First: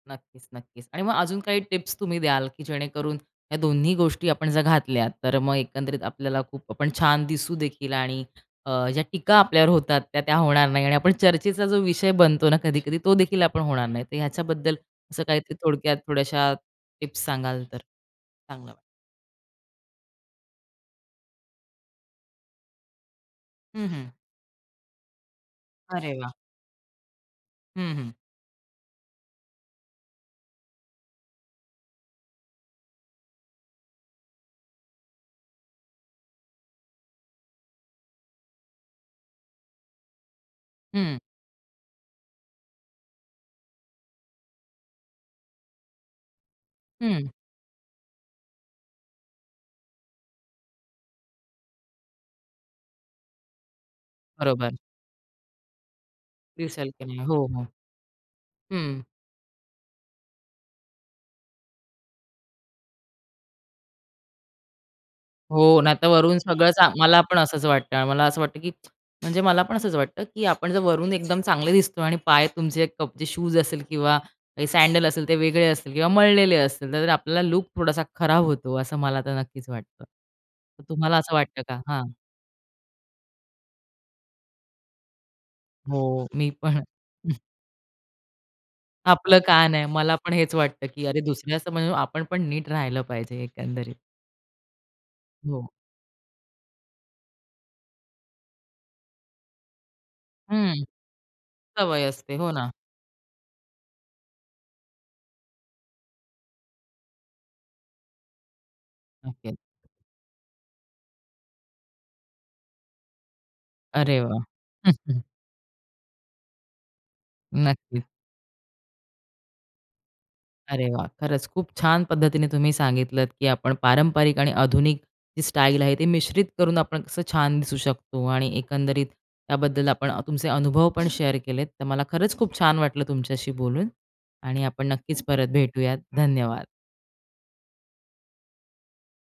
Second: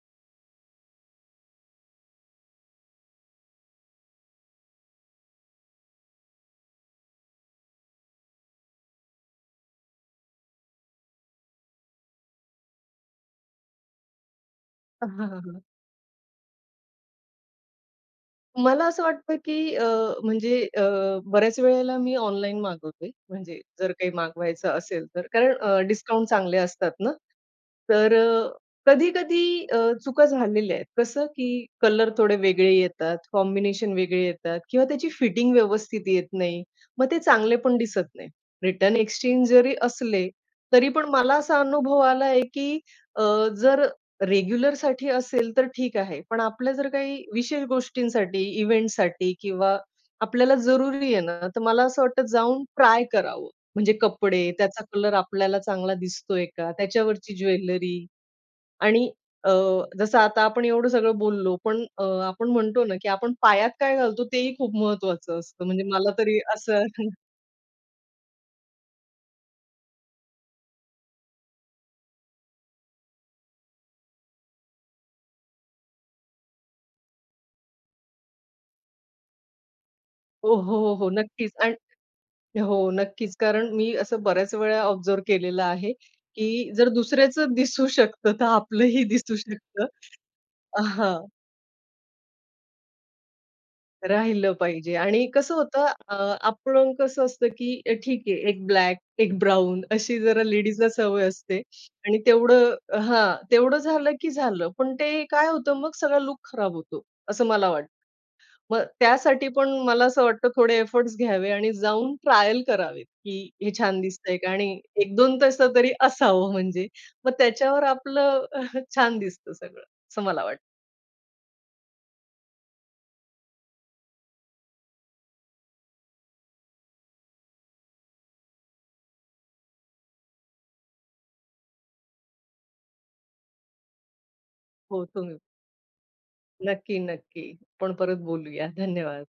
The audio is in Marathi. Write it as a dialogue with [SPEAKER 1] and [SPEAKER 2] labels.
[SPEAKER 1] नक्कीच, नक्कीच. आणि मग अजून काही टिप्स तुम्ही द्याल की जेणेकरून ह्या दोन्ही गोष्टी आपण जर घातल्या, तर मग एकंदरीत आपल्याला खूप आपण छान दिसू देखील? आणि अ, ज्या टीका आपल्यावर होतात त्या त्या होणार नाही. आणि आपण चर्चेचा जो विषय बनतो ना कधी-कधी, तो देखील आपण होणार नाही. तर ह्याच्याबद्दल
[SPEAKER 2] अ
[SPEAKER 1] असं
[SPEAKER 2] हां, हां. हां,
[SPEAKER 1] काहीतरी
[SPEAKER 2] हां.
[SPEAKER 1] थोडक्यात थोड्याश्या टिप्स सांगाल तर? सांगा.
[SPEAKER 2] मला असं वाटतं की अ, म्हणजे अ, बऱ्याच वेळेला मी ऑनलाईन मागवते म्हणजे
[SPEAKER 1] हं,
[SPEAKER 2] जर
[SPEAKER 1] हं.
[SPEAKER 2] काही मागवायचं असेल तर. कारण अ,
[SPEAKER 1] अरे
[SPEAKER 2] डिस्काउंट
[SPEAKER 1] वाह!
[SPEAKER 2] चांगले असतात ना.
[SPEAKER 1] हं, हं.
[SPEAKER 2] तर अ, कधी-कधी अ, चुका झालेल्या आहेत. कसं की कलर थोडे वेगळे येतात, कॉम्बिनेशन वेगळे येतात किंवा त्याची फिटिंग व्यवस्थित येत नाही. मग ते चांगले पण दिसत नाही. रिटर्न, एक्सचेंज जरी असले तरी पण
[SPEAKER 1] हं.
[SPEAKER 2] मला असा अनुभव आला की अ, जर रेग्युलरसाठी असेल तर ठीक आहे. पण आपल्या जर काही
[SPEAKER 1] हं.
[SPEAKER 2] विशेष गोष्टींसाठी, इव्हेंटसाठी किंवा आपल्याला जरुरी आहे ना, तर मला असं वाटत जाऊन ट्राय करावं. म्हणजे कपडे,
[SPEAKER 1] बरोबर.
[SPEAKER 2] त्याचा कलर आपल्याला चांगला दिसतोय का?
[SPEAKER 1] दिसेल की नाही.
[SPEAKER 2] त्याच्यावरची
[SPEAKER 1] हो, हो.
[SPEAKER 2] ज्वेलरी
[SPEAKER 1] हं.
[SPEAKER 2] आणि अ, जसं आता आपण एवढं सगळं बोललो पण अ, आपण म्हणतो ना की आपण पायात काय घालतो तेही खूप महत्वाचं असतं.
[SPEAKER 1] हो.
[SPEAKER 2] म्हणजे
[SPEAKER 1] नाहीतर
[SPEAKER 2] मला
[SPEAKER 1] वरून
[SPEAKER 2] तरी
[SPEAKER 1] सगळं
[SPEAKER 2] असं
[SPEAKER 1] मला पण असंच वाटतं. मला असं वाटतं की म्हणजे मला पण असंच वाटतं की आपण जर वरून एकदम चांगले दिसतो आणि पाय तुमचे कपचे शूज असेल किंवा सॅडल असेल ते वेगळे असतील किंवा मळलेले असतील, तर आपल्याला लूक थोडासा खराब होतो. असं मला आता नक्कीच वाटतं.
[SPEAKER 2] हो, हो,
[SPEAKER 1] तर
[SPEAKER 2] हो, हो.
[SPEAKER 1] तुम्हाला असं
[SPEAKER 2] नक्कीच
[SPEAKER 1] वाटतं का?
[SPEAKER 2] आणि
[SPEAKER 1] हां.
[SPEAKER 2] हो, नक्कीच. कारण मी असं बऱ्याच वेळा ऑब्झर्व्ह केलेलं आहे,
[SPEAKER 1] हो. मी
[SPEAKER 2] की
[SPEAKER 1] पण.
[SPEAKER 2] जर दुसऱ्याचं दिसू शकतं, तर आपलंही दिसू
[SPEAKER 1] आपलं काय नाही.
[SPEAKER 2] शकतं.
[SPEAKER 1] मला पण हेच वाटतं की अरे
[SPEAKER 2] हां.
[SPEAKER 1] दुसऱ्यासमोर आपण पण नीट राहिलं पाहिजे एकंदरीत.
[SPEAKER 2] राहिलं पाहिजे आणि कसं
[SPEAKER 1] हो.
[SPEAKER 2] होतं अ, आपण कसं असतं, की अ, ठीक आहे एक ब्लॅक एक ब्राउन अशी जरा
[SPEAKER 1] हं.
[SPEAKER 2] लेडीजला सवय असते
[SPEAKER 1] सवय
[SPEAKER 2] आणि
[SPEAKER 1] असते. हो ना.
[SPEAKER 2] तेवढं हां. तेवढं झालं की झालं. पण ते काय होतं मग सगळा लूक खराब होतो असं मला वाटतं. मग त्यासाठी
[SPEAKER 1] ओके.
[SPEAKER 2] पण मला असं वाटतं थोडे एफर्ट्स घ्यावे आणि जाऊन ट्रायल करावेत. की हे छान
[SPEAKER 1] अरे
[SPEAKER 2] दिसतंय
[SPEAKER 1] वाह!
[SPEAKER 2] का? आणि एक दोन तसं तरी असावं म्हणजे. मग त्याच्यावर
[SPEAKER 1] नक्कीच.
[SPEAKER 2] आपलं छान दिसतं सगळं, असं मला वाटतं.
[SPEAKER 1] अरे वाह! खरंच खूप छान पद्धतीने तुम्ही सांगितलत, की आपण पारंपरिक आणि आधुनिक जी स्टाईल आहे ती मिश्रित करून आपण कसं छान दिसू शकतो आणि एकंदरी, त त्याबद्दल आपण तुमचे अनुभव पण शेअर केलेत. तर मला खरंच खूप छान वाटलं तुमच्याशी बोलून. आणि आपण
[SPEAKER 2] हो.
[SPEAKER 1] नक्कीच
[SPEAKER 2] तुम्ही.
[SPEAKER 1] परत भेटूयात धन्यवाद.
[SPEAKER 2] नक्की, नक्की. आपण परत बोलूया. धन्यवाद.